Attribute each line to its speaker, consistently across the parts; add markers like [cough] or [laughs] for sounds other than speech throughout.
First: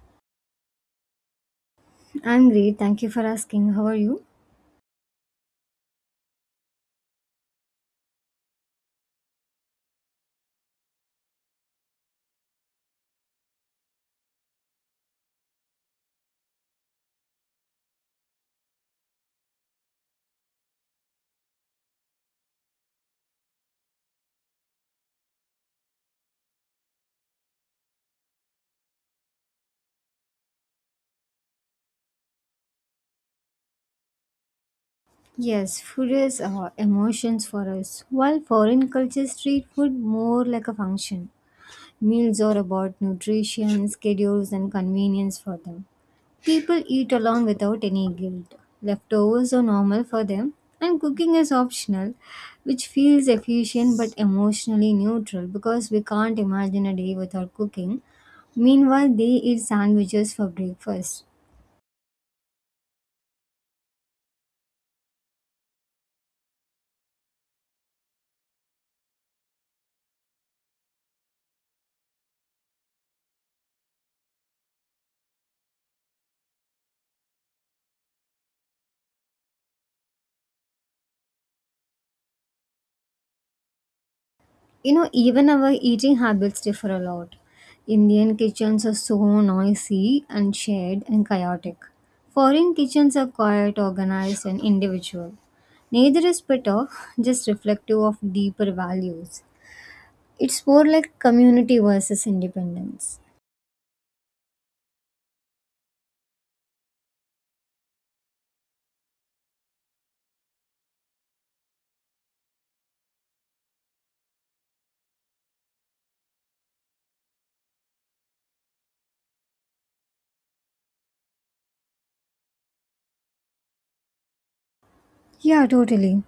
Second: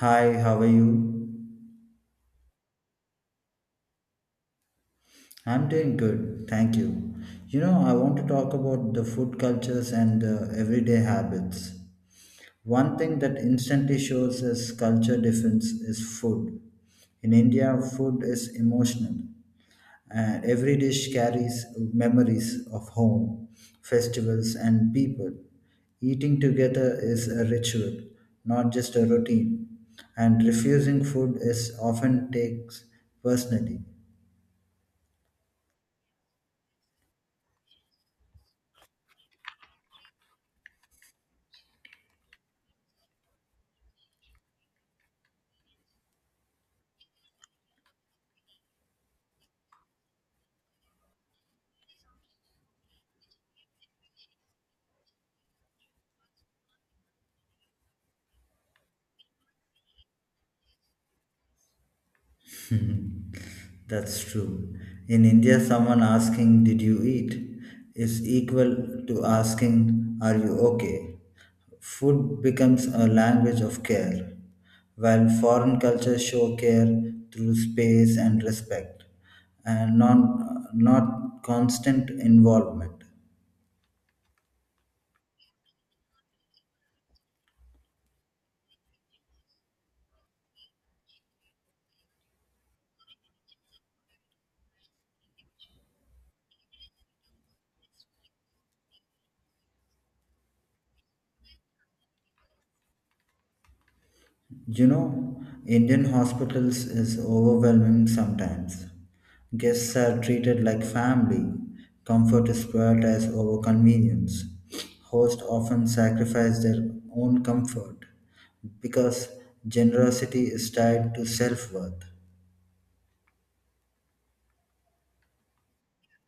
Speaker 1: Hi, how are you?
Speaker 2: I'm great. Thank you for asking. How are you?
Speaker 1: I'm doing good, thank you. You know, I want to talk about the food cultures and everyday habits. One thing that instantly shows as culture difference is food. In India, food is emotional, and every dish carries memories of home, festivals, and people. Eating together is a ritual, not just a routine, and refusing food is often takes personally.
Speaker 2: Yes, food is emotions for us. While foreign cultures treat food more like a function, meals are about nutrition, schedules, and convenience for them. People eat along without any guilt. Leftovers are normal for them, and cooking is optional, which feels efficient but emotionally neutral because we can't imagine a day without cooking. Meanwhile, they eat sandwiches for breakfast.
Speaker 1: [laughs] That's true. In India, someone asking, Did you eat? Is equal to asking, Are you okay? Food becomes a language of care, while foreign cultures show care through space and respect, and not constant involvement.
Speaker 2: You know, even our eating habits differ a lot. Indian kitchens are so noisy and shared and chaotic. Foreign kitchens are quiet, organized, and individual. Neither is better, just reflective of deeper values. It's more like community versus independence.
Speaker 1: You know, Indian hospitals is overwhelming sometimes. Guests are treated like family. Comfort is prioritized over convenience. Hosts often sacrifice their own comfort because generosity is tied to self worth.
Speaker 2: Yeah, totally.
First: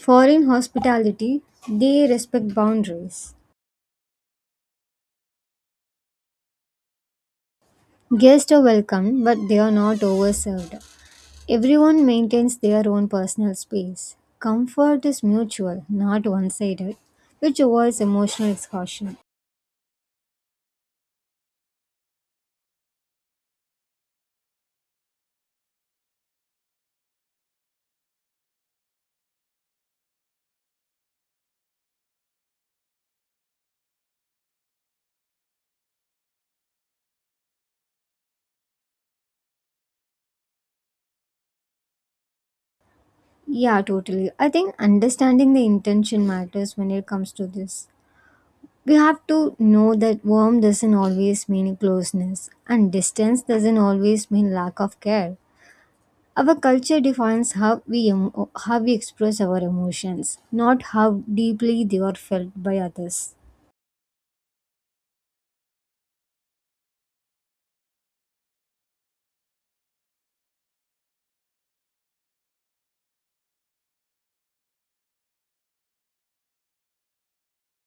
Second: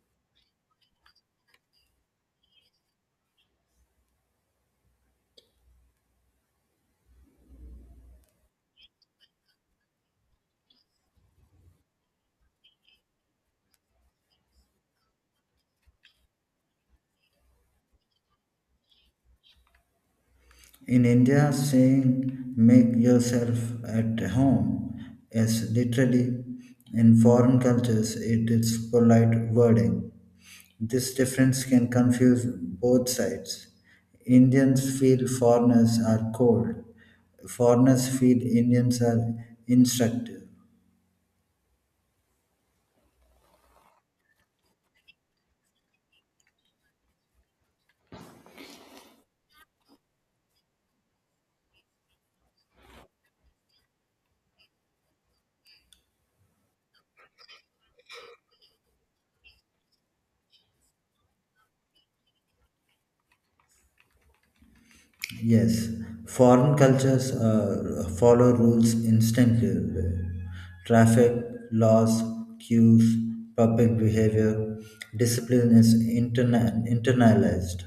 Speaker 2: Foreign hospitality, they respect boundaries. Guests are welcome, but they are not overserved. Everyone maintains their own personal space. Comfort is mutual, not one sided, which avoids emotional exhaustion.
Speaker 1: In India, saying make yourself at home is literally, in foreign cultures, it is polite wording. This difference can confuse both sides. Indians feel foreigners are cold. Foreigners feel Indians are instructive.
Speaker 2: Yeah, totally. I think understanding the intention matters when it comes to this. We have to know that warm doesn't always mean closeness, and distance doesn't always mean lack of care. Our culture defines how we express our emotions, not how deeply they are felt by others.
Speaker 1: Yes, foreign cultures follow rules instinctively. Traffic, laws, cues, public behavior, discipline is internalized,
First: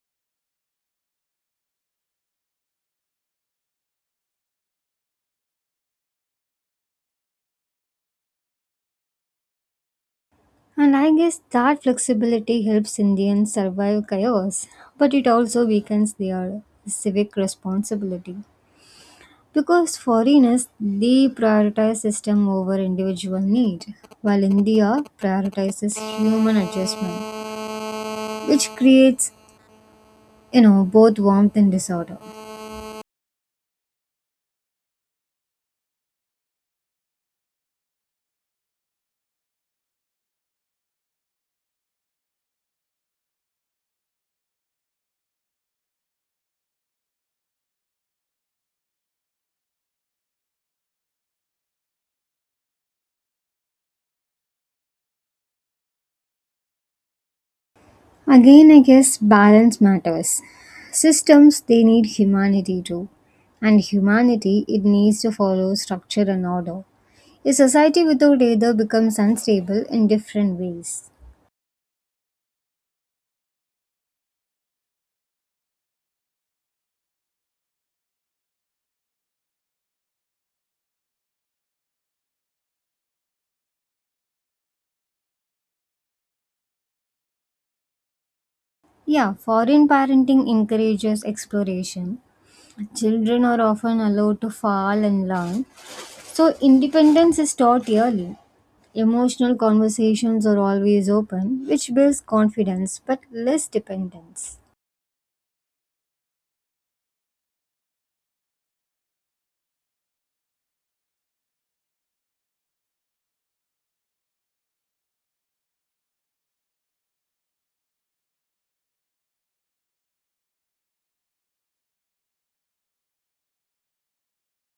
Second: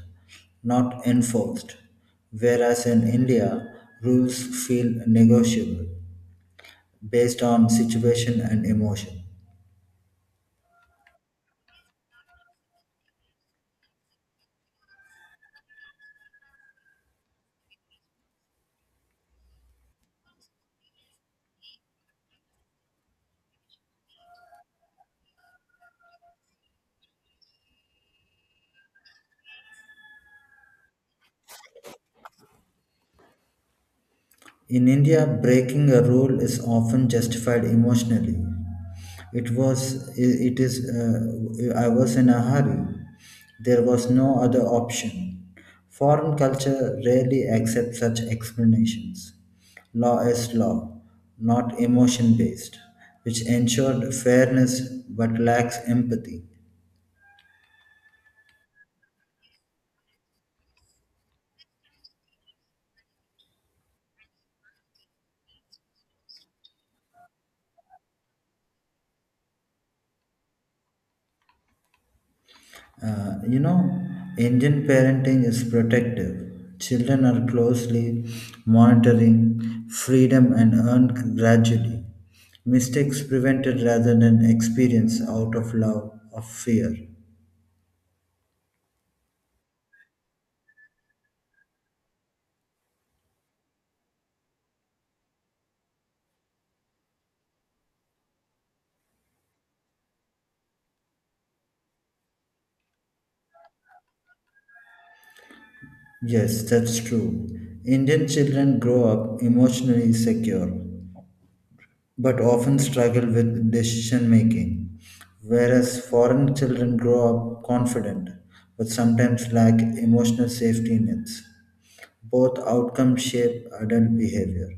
Speaker 1: not enforced. Whereas in India, rules feel negotiable based on situation and emotion.
Speaker 2: And I guess that flexibility helps Indians survive chaos, but it also weakens their civic responsibility. Because foreigners, they prioritize system over individual need, while India prioritizes human adjustment, which creates, you know, both warmth and disorder.
Speaker 1: In India, breaking a rule is often justified emotionally. It is, I was in a hurry. There was no other option. Foreign culture rarely accepts such explanations. Law is law, not emotion based, which ensured fairness but lacks empathy.
Speaker 2: Again, I guess balance matters. Systems, they need humanity too. And humanity, it needs to follow structure and order. A society without either becomes unstable in different ways.
Speaker 1: You know, Indian parenting is protective. Children are closely monitoring freedom and earned gradually. Mistakes prevented rather than experienced out of love or fear.
Speaker 2: Yeah, foreign parenting encourages exploration. Children are often allowed to fall and learn, so independence is taught early. Emotional conversations are always open, which builds confidence but less dependence.
Speaker 1: Yes, that's true. Indian children grow up emotionally secure, but often struggle with decision making. Whereas foreign children grow up confident but sometimes lack emotional safety nets. Both outcomes shape adult behavior.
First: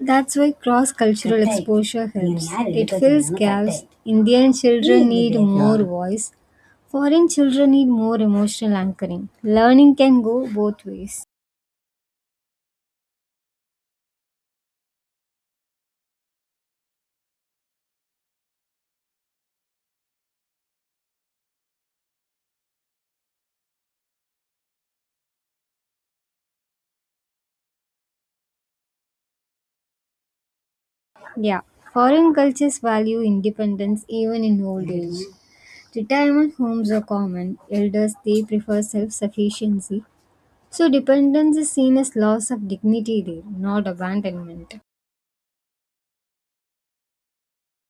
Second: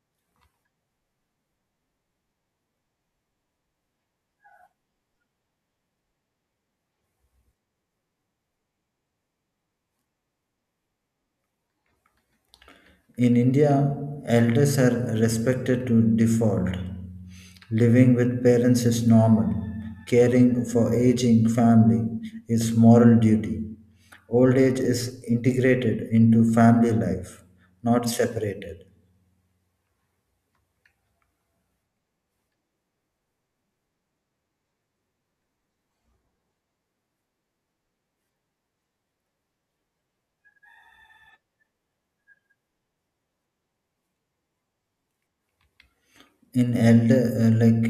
Speaker 2: That's why cross cultural exposure helps. It fills gaps. Indian children need more voice, foreign children need more emotional anchoring. Learning can go both ways.
Speaker 1: In India, elders are respected to default. Living with parents is normal. Caring for aging family is moral duty. Old age is integrated into family life, not separated.
Speaker 2: Yeah, foreign cultures value independence even in old age. Retirement homes are common. Elders they prefer self-sufficiency. So dependence is seen as loss of dignity there, not abandonment.
Speaker 1: In elder like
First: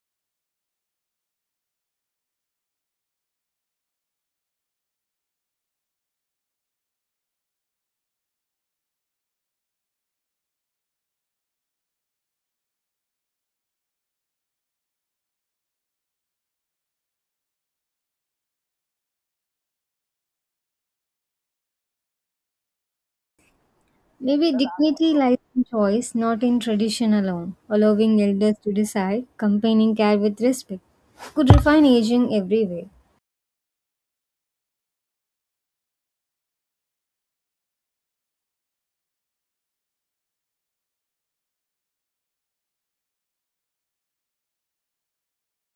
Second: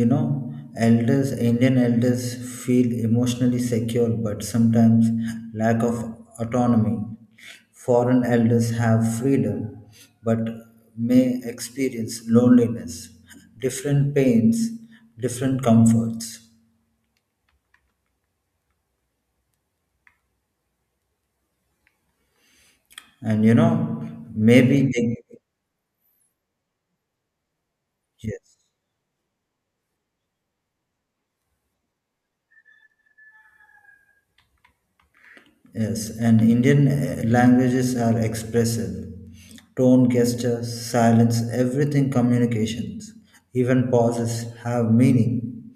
Speaker 1: you know, elders indian elders feel emotionally secure but sometimes lack of autonomy. Foreign elders have freedom but may experience loneliness, different pains, different comforts, and you know,
Speaker 2: Maybe
Speaker 1: maybe
Speaker 2: dignity
Speaker 1: they,
Speaker 2: lies in choice, not in tradition alone. Allowing elders
Speaker 1: yes.
Speaker 2: to decide, companing care with respect, could refine aging everywhere.
Speaker 1: Yes, and Indian languages are expressive. Tone, gesture, silence, everything communications, even pauses have meaning.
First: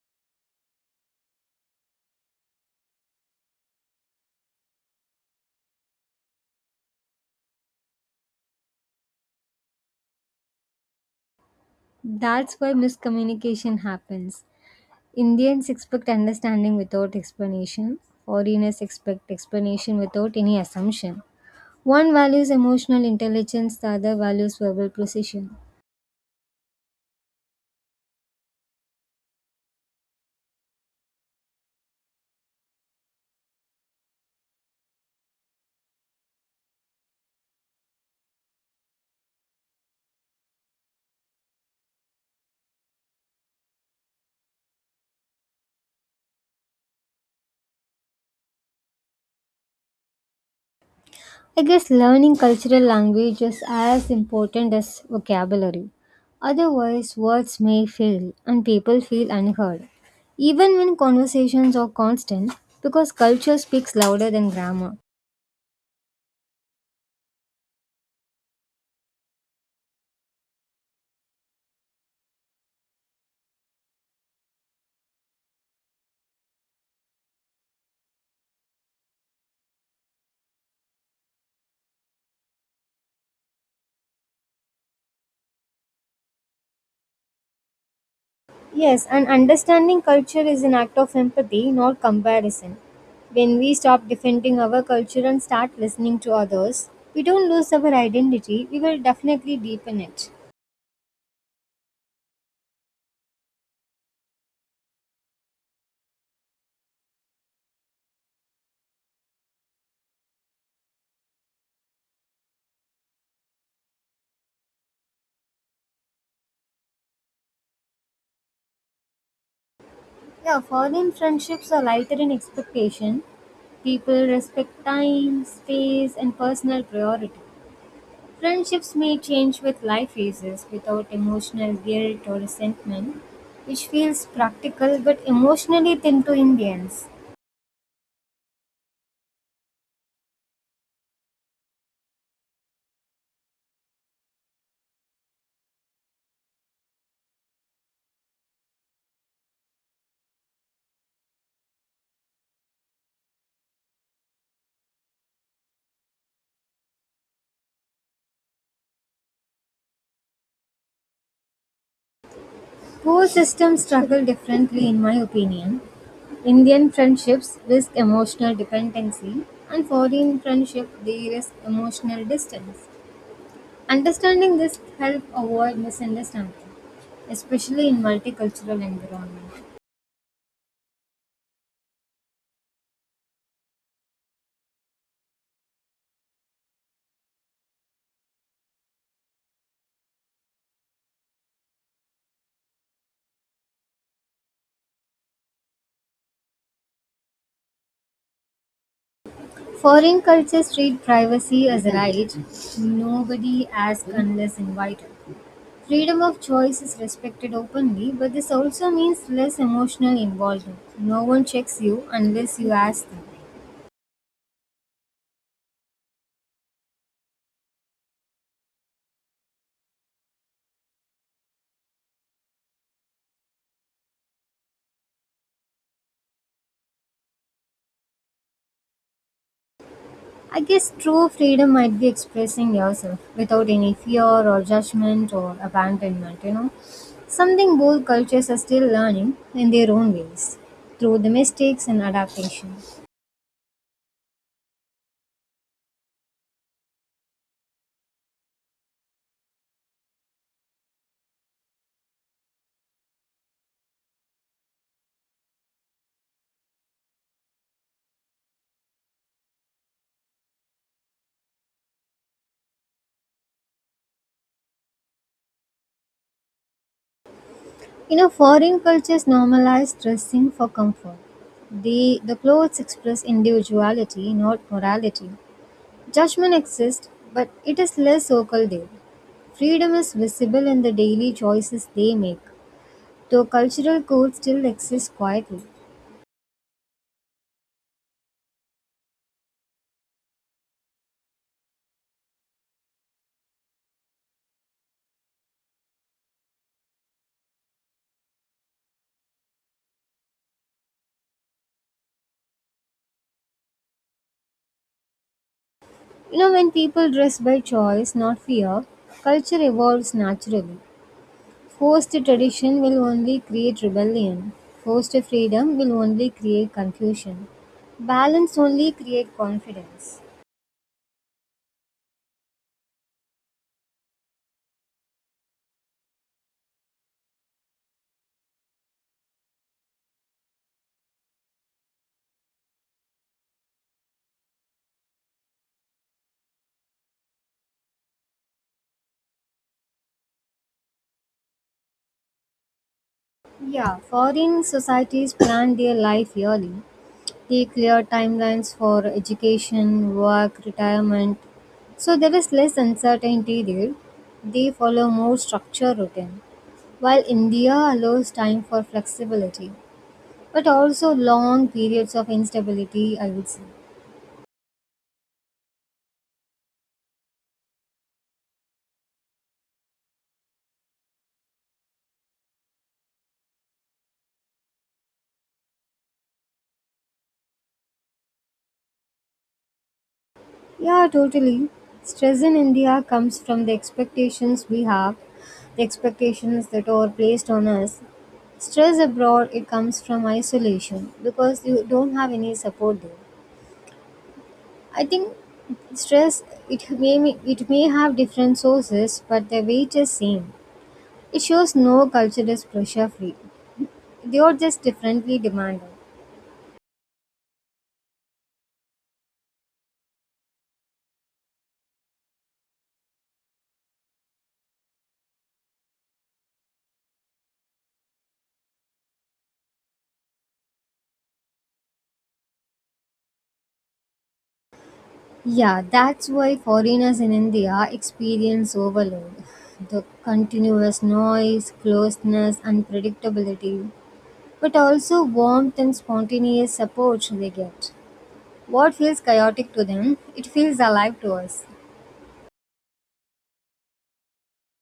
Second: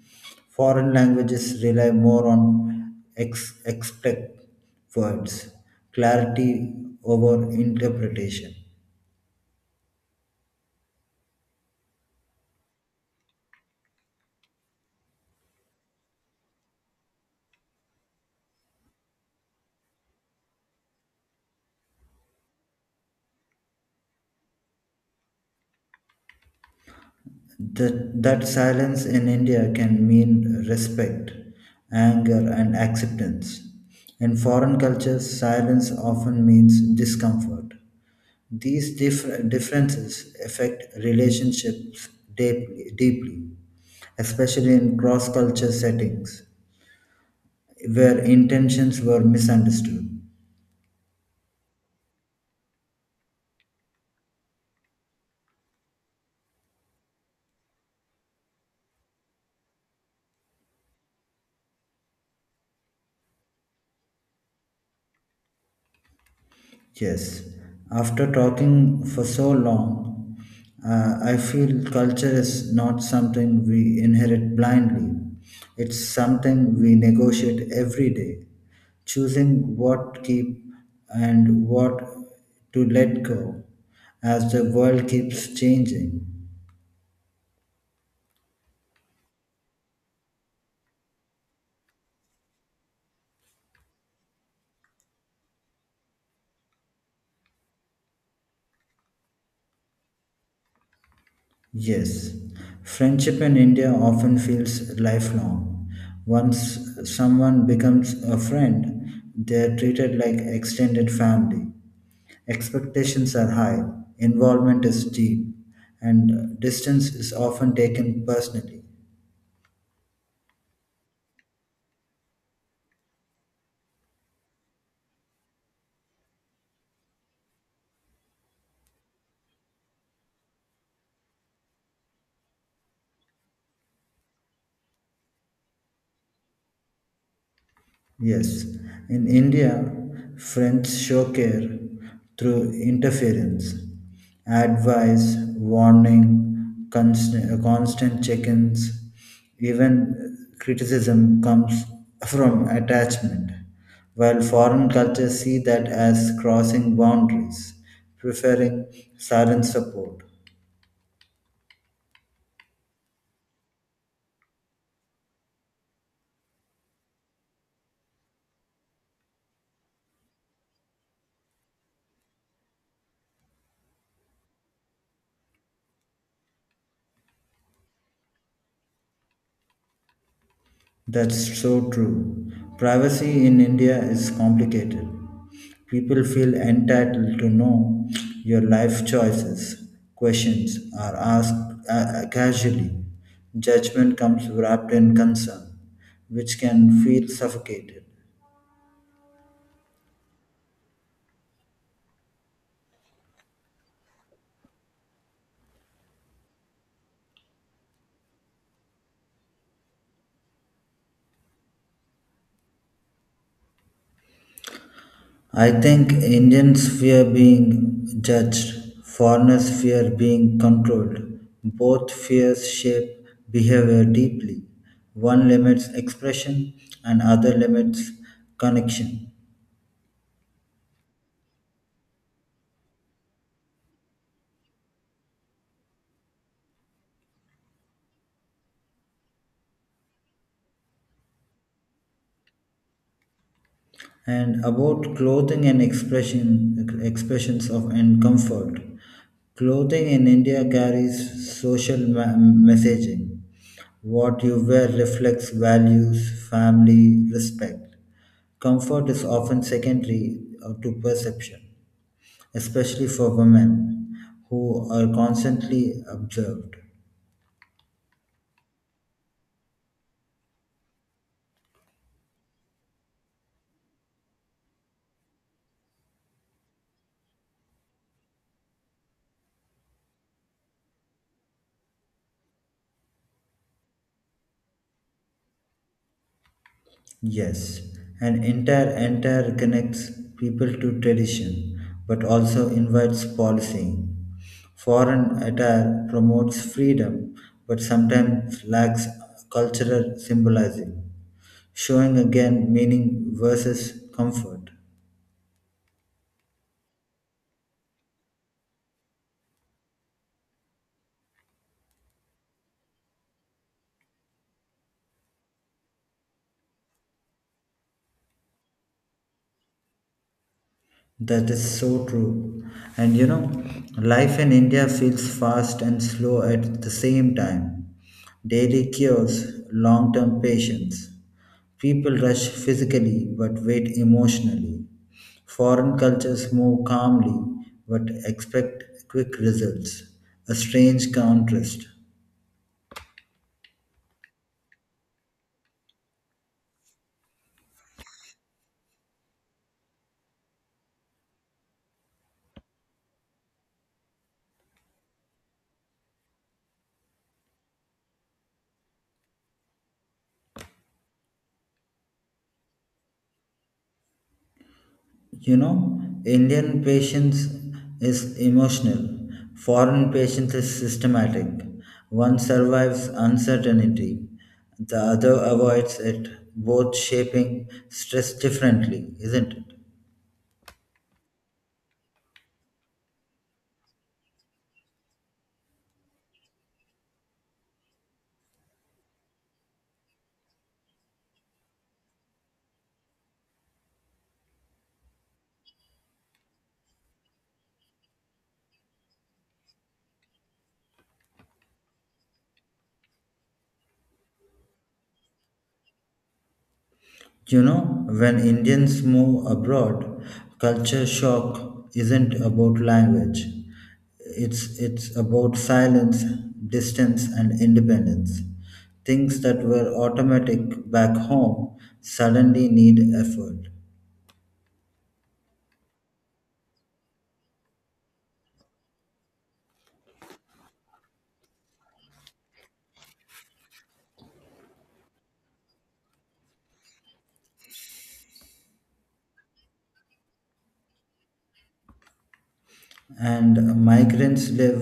Speaker 1: Foreign languages rely more on expect words, clarity over interpretation.
Speaker 2: That's why miscommunication happens. Indians expect understanding without explanation. Foreigners expect explanation without any assumption. One values emotional intelligence, the other values verbal precision.
Speaker 1: That silence in India can mean respect, anger, and acceptance. In foreign cultures, silence often means discomfort. These differences affect relationships deeply, especially in cross culture settings where intentions were misunderstood.
Speaker 2: I guess learning cultural language is as important as vocabulary. Otherwise, words may fail and people feel unheard, even when conversations are constant, because culture speaks louder than grammar.
Speaker 1: Yes, after talking for so long, I feel culture is not something we inherit blindly. It's something we negotiate every day, choosing what keep and what to let go as the world keeps changing.
Speaker 2: Yes, and understanding culture is an act of empathy, not comparison. When we stop defending our culture and start listening to others, we don't lose our identity, we will definitely deepen it.
Speaker 1: Yes, friendship in India often feels lifelong. Once someone becomes a friend, they are treated like extended family. Expectations are high, involvement is deep, and distance is often taken personally.
Speaker 2: Yeah, foreign friendships are lighter in expectation. People respect time, space, and personal priority. Friendships may change with life phases without emotional guilt or resentment, which feels practical but emotionally thin to Indians.
Speaker 1: Yes, in India, French show care through interference, advice, warning, constant check ins, even criticism comes from attachment, while foreign cultures see that as crossing boundaries, preferring silent support.
Speaker 2: Poor systems struggle differently in my opinion. Indian friendships risk emotional dependency, and foreign friendship they risk emotional distance. Understanding this help avoid misunderstanding, especially in multicultural environment.
Speaker 1: That's so true. Privacy in India is complicated. People feel entitled to know your life choices. Questions are asked casually. Judgment comes wrapped in concern, which can feel suffocated.
Speaker 2: Foreign cultures treat privacy as a right, nobody asks unless invited. Freedom of choice is respected openly, but this also means less emotional involvement. No one checks you unless you ask them.
Speaker 1: I think Indians fear being judged, foreigners fear being controlled. Both fears shape behavior deeply. One limits expression and other limits connection.
Speaker 2: I guess true freedom might be expressing yourself without any fear or judgment or abandonment, you know. Something both cultures are still learning in their own ways through the mistakes and adaptation.
Speaker 1: And about clothing and expressions of and comfort, clothing in India carries social messaging, what you wear reflects values, family respect, comfort is often secondary to perception, especially for women who are constantly observed.
Speaker 2: You know, foreign cultures normalize dressing for comfort. They, the clothes express individuality, not morality. Judgment exists, but it is less vocal there. Freedom is visible in the daily choices they make, though cultural codes still exist quietly.
Speaker 1: Yes, an entire connects people to tradition, but also invites policing. Foreign attire promotes freedom, but sometimes lacks cultural symbolism, showing again meaning versus comfort.
Speaker 2: You know, when people dress by choice, not fear, culture evolves naturally. Forced tradition will only create rebellion. Forced freedom will only create confusion. Balance only create confidence.
Speaker 1: That is so true. And you know, life in India feels fast and slow at the same time. Daily cures, long term patience. People rush physically but wait emotionally. Foreign cultures move calmly but expect quick results. A strange contrast.
Speaker 2: Yeah, foreign societies plan their life yearly. They clear timelines for education, work, retirement. So there is less uncertainty there. They follow more structured routine while India allows time for flexibility, but also long periods of instability, I would say.
Speaker 1: You know, Indian patience is emotional, foreign patience is systematic. One survives uncertainty, the other avoids it, both shaping stress differently, isn't it?
Speaker 2: Yeah, totally. Stress in India comes from the expectations we have, the expectations that are placed on us. Stress abroad, it comes from isolation because you don't have any support there. I think stress it may it may have different sources, but the weight is same. It shows no culture is pressure free. They are just differently demanded.
Speaker 1: You know, when Indians move abroad, culture shock isn't about language. It's about silence, distance and independence. Things that were automatic back home suddenly need effort.
Speaker 2: Yeah, that's why foreigners in India experience overload. The continuous noise, closeness, unpredictability, but also warmth and spontaneous support they get. What feels chaotic to them, it feels alive to us.
Speaker 1: And migrants live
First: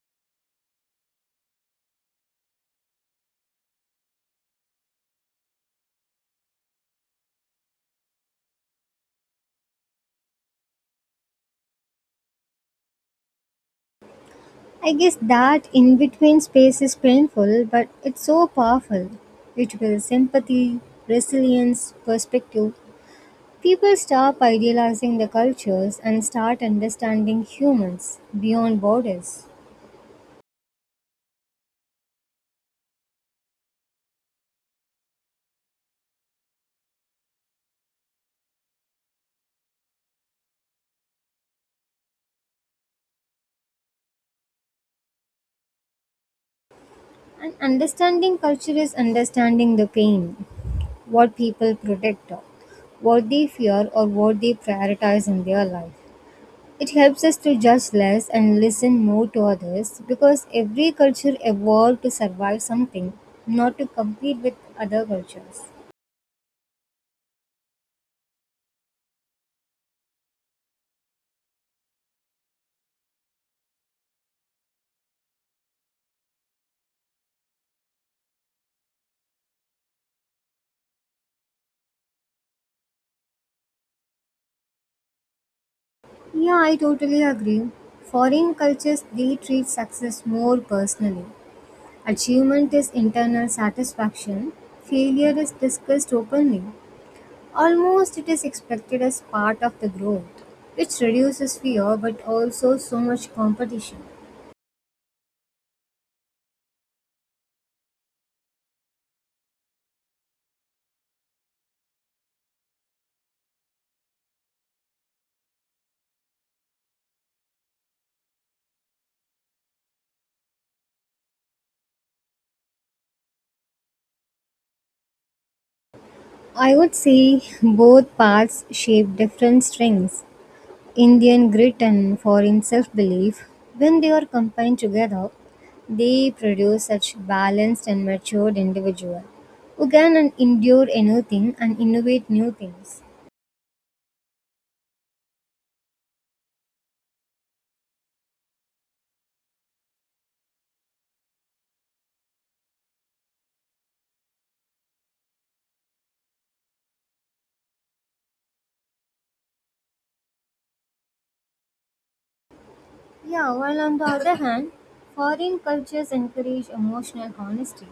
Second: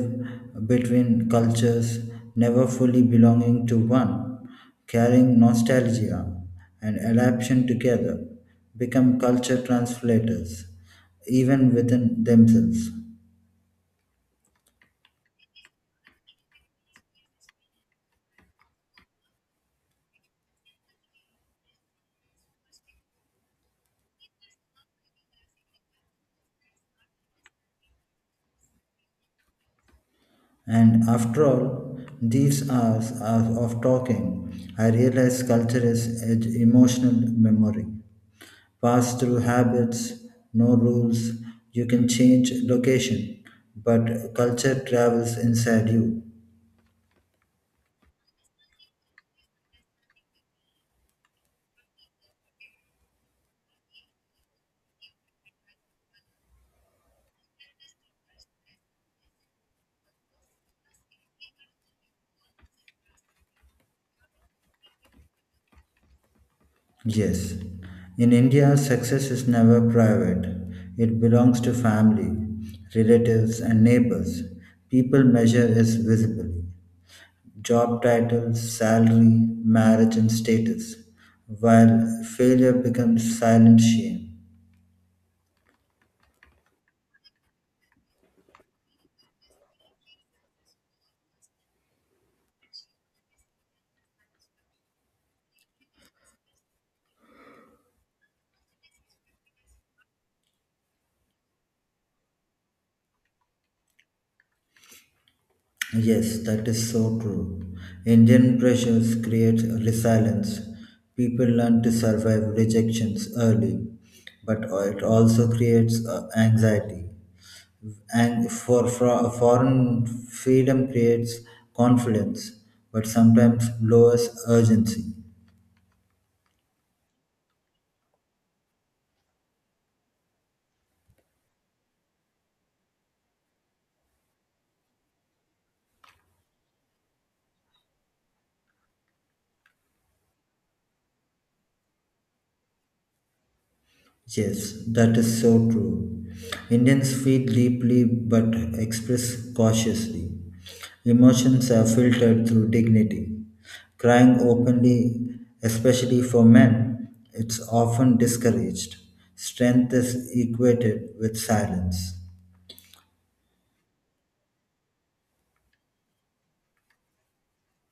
Speaker 1: between cultures, never fully belonging to one, carrying nostalgia and adaptation together, become culture translators, even within themselves.
Speaker 2: I guess that in between space is painful, but it's so powerful. It builds sympathy, resilience, perspective. People stop idealizing the cultures and start understanding humans beyond borders.
Speaker 1: And after all, these hours of talking, I realized culture is emotional memory. Passed through habits, no rules. You can change location, but culture travels inside you.
Speaker 2: And understanding culture is understanding the pain, what people protect, what they fear, or what they prioritize in their life. It helps us to judge less and listen more to others because every culture evolved to survive something, not to compete with other cultures.
Speaker 1: Yes. In India, success is never private. It belongs to family, relatives, and neighbors. People measure is visibly. Job title, salary, marriage, and status, while failure becomes silent shame.
Speaker 2: Yeah, I totally agree. Foreign cultures they treat success more personally. Achievement is internal satisfaction, failure is discussed openly. Almost it is expected as part of the growth, which reduces fear but also so much competition.
Speaker 1: Yes, that is so true. Indian pressures create resilience. People learn to survive rejections early, but it also creates anxiety. And for foreign freedom creates confidence, but sometimes lowers urgency.
Speaker 2: I would say both paths shape different strengths. Indian grit and foreign self belief. When they are combined together, they produce such balanced and matured individual who can and endure anything and innovate new things.
Speaker 1: Yes, that is so true. Indians feel deeply but express cautiously. Emotions are filtered through dignity. Crying openly, especially for men, it's often discouraged. Strength is equated with silence.
Speaker 2: Yeah, while on the other hand, foreign cultures encourage emotional honesty.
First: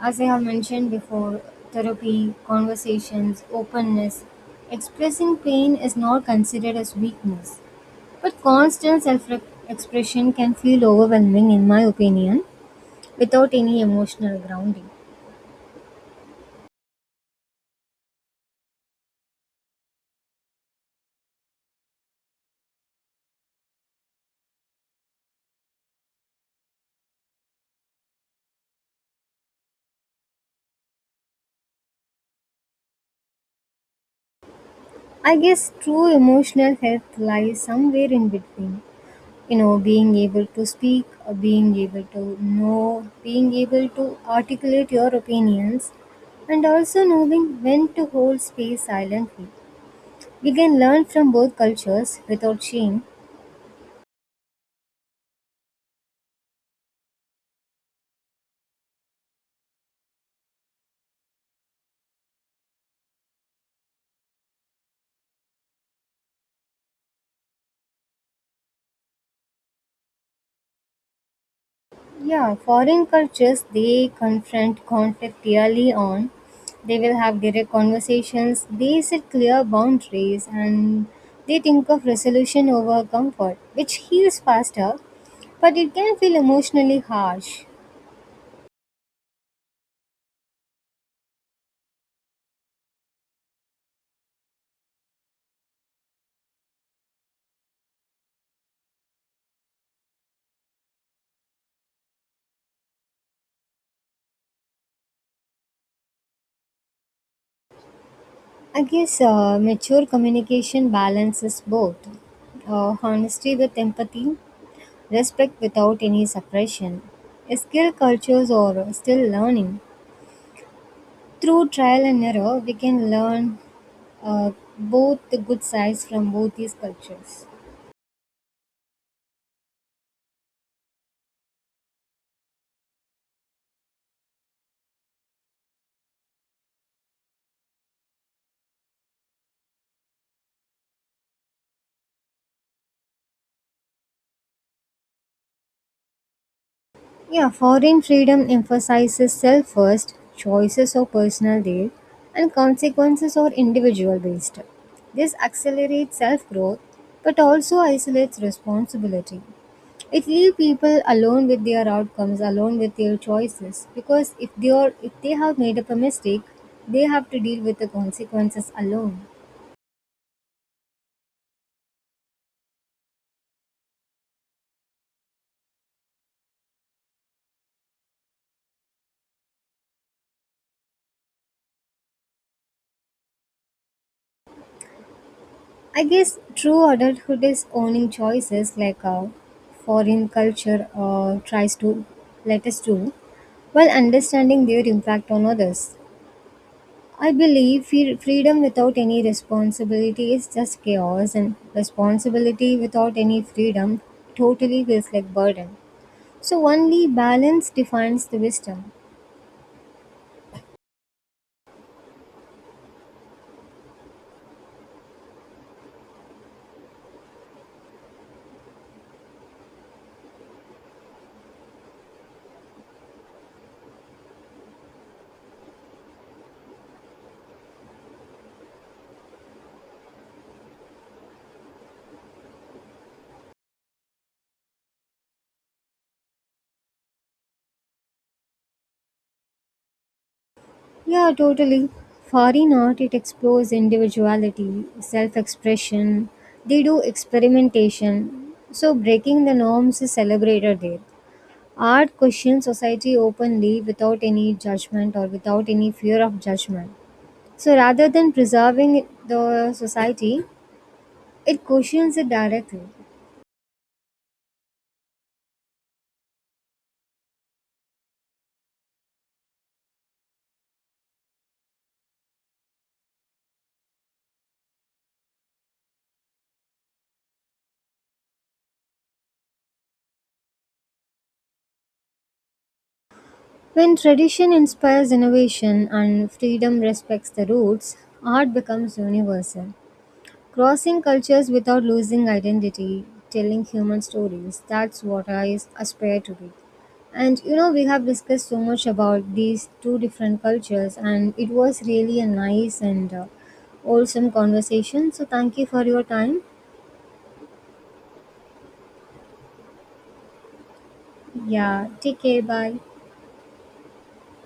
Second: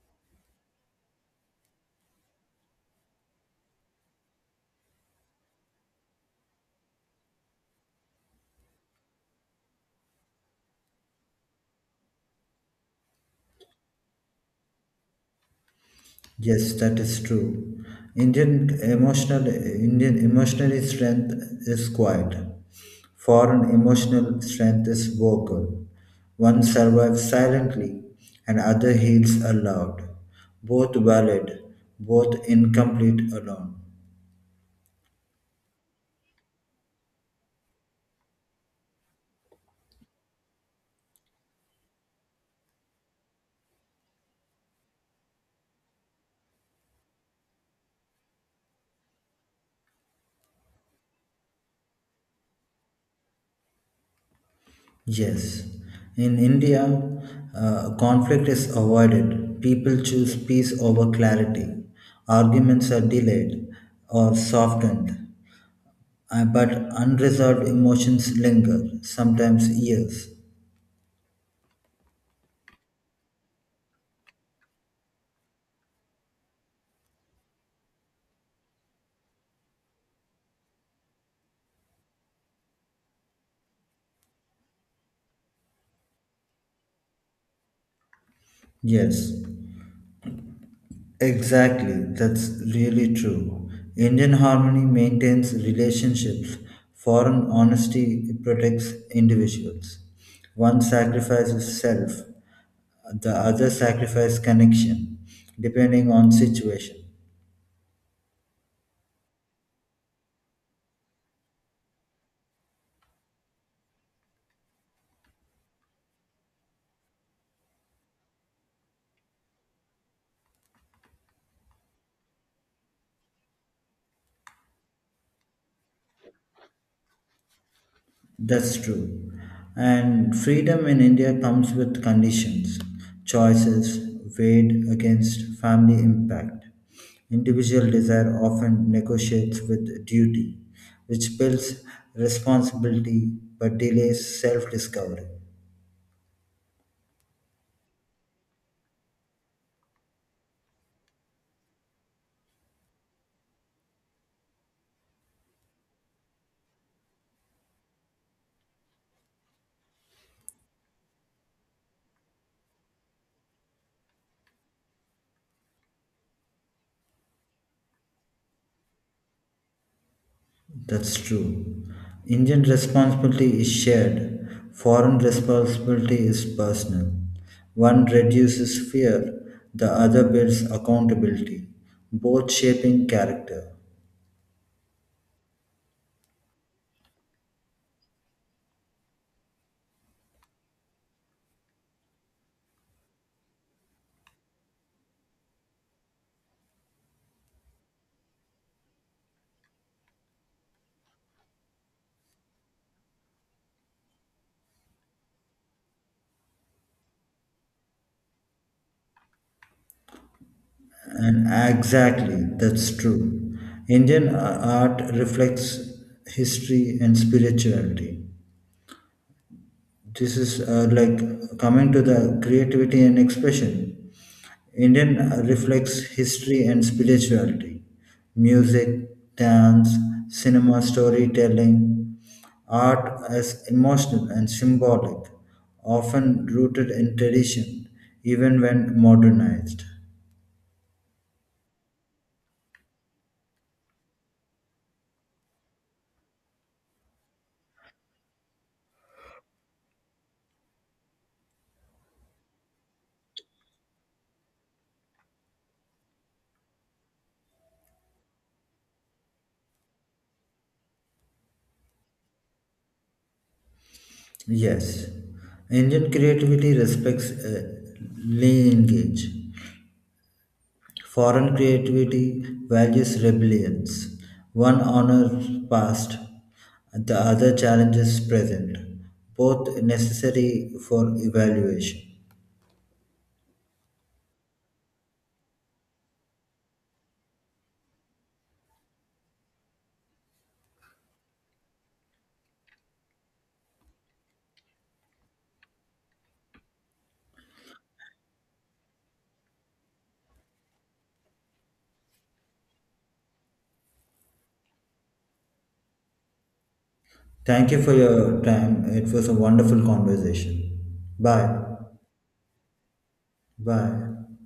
Speaker 2: As I have mentioned before, therapy, conversations, openness, expressing pain is not considered as weakness. But constant self expression can feel overwhelming, in my opinion, without any emotional grounding.
Speaker 1: Yes, that is true. Indian emotional strength is quiet. Foreign emotional strength is vocal. One survives silently and other heals aloud. Both valid, both incomplete alone.
Speaker 2: I guess true emotional health lies somewhere in between. You know, being able to know, being able to articulate your opinions, and also knowing when to hold space silently. We can learn from both cultures without shame.
Speaker 1: Yes. In India, conflict is avoided. People choose peace over clarity. Arguments are delayed or softened. But unresolved emotions linger, sometimes years.
Speaker 2: Yeah, foreign cultures they confront conflict early on. They will have direct conversations. They set clear boundaries and they think of resolution over comfort, which heals faster, but it can feel emotionally harsh.
Speaker 1: Yes, exactly. That's really true. Indian harmony maintains relationships, foreign honesty protects individuals. One sacrifices self, the other sacrifices connection, depending on situation.
Speaker 2: I guess mature communication balances both honesty with empathy, respect without any suppression. Skill cultures are still learning. Through trial and error, we can learn uh, both the good sides from both these cultures.
Speaker 1: That's true. And freedom in India comes with conditions, choices weighed against family impact. Individual desire often negotiates with duty, which builds responsibility but delays self discovery.
Speaker 2: Yeah, foreign freedom emphasizes self first, choices are personal there, and consequences are individual based. This accelerates self growth but also isolates responsibility. It leaves people alone with their outcomes, alone with their choices, because if they have made up a mistake, they have to deal with the consequences alone.
Speaker 1: That's true. Indian responsibility is shared, foreign responsibility is personal. One reduces fear, the other builds accountability, both shaping character.
Speaker 2: I guess true adulthood is owning choices like foreign culture tries to let us do, while understanding their impact on others. I believe freedom without any responsibility is just chaos, and responsibility without any freedom totally feels like burden. So only balance defines the wisdom.
Speaker 1: And exactly, that's true. Indian art reflects history and spirituality, this is like coming to the creativity and expression. Indian reflects history and spirituality, music, dance, cinema, storytelling, art as emotional and symbolic, often rooted in tradition, even when modernized.
Speaker 2: Yeah, totally. Foreign art, it explores individuality, self expression, they do experimentation. So, breaking the norms is celebrated there. Art questions society openly without any judgment or without any fear of judgment. So, rather than preserving the society, it questions it directly.
Speaker 1: Yes, Indian creativity respects lineage. Foreign creativity values rebellions. One honors past, the other challenges present, both necessary for evaluation.
Speaker 2: When tradition inspires innovation and freedom respects the roots, art becomes universal. Crossing cultures without losing identity, telling human stories, that's what I aspire to be. And you know, we have discussed so much about these two different cultures, and it was really a nice and wholesome conversation. So, thank you for your time.
Speaker 1: Thank you for your time. It was a wonderful conversation. Bye.
Speaker 2: Yeah, take care. Bye.
Speaker 1: Bye.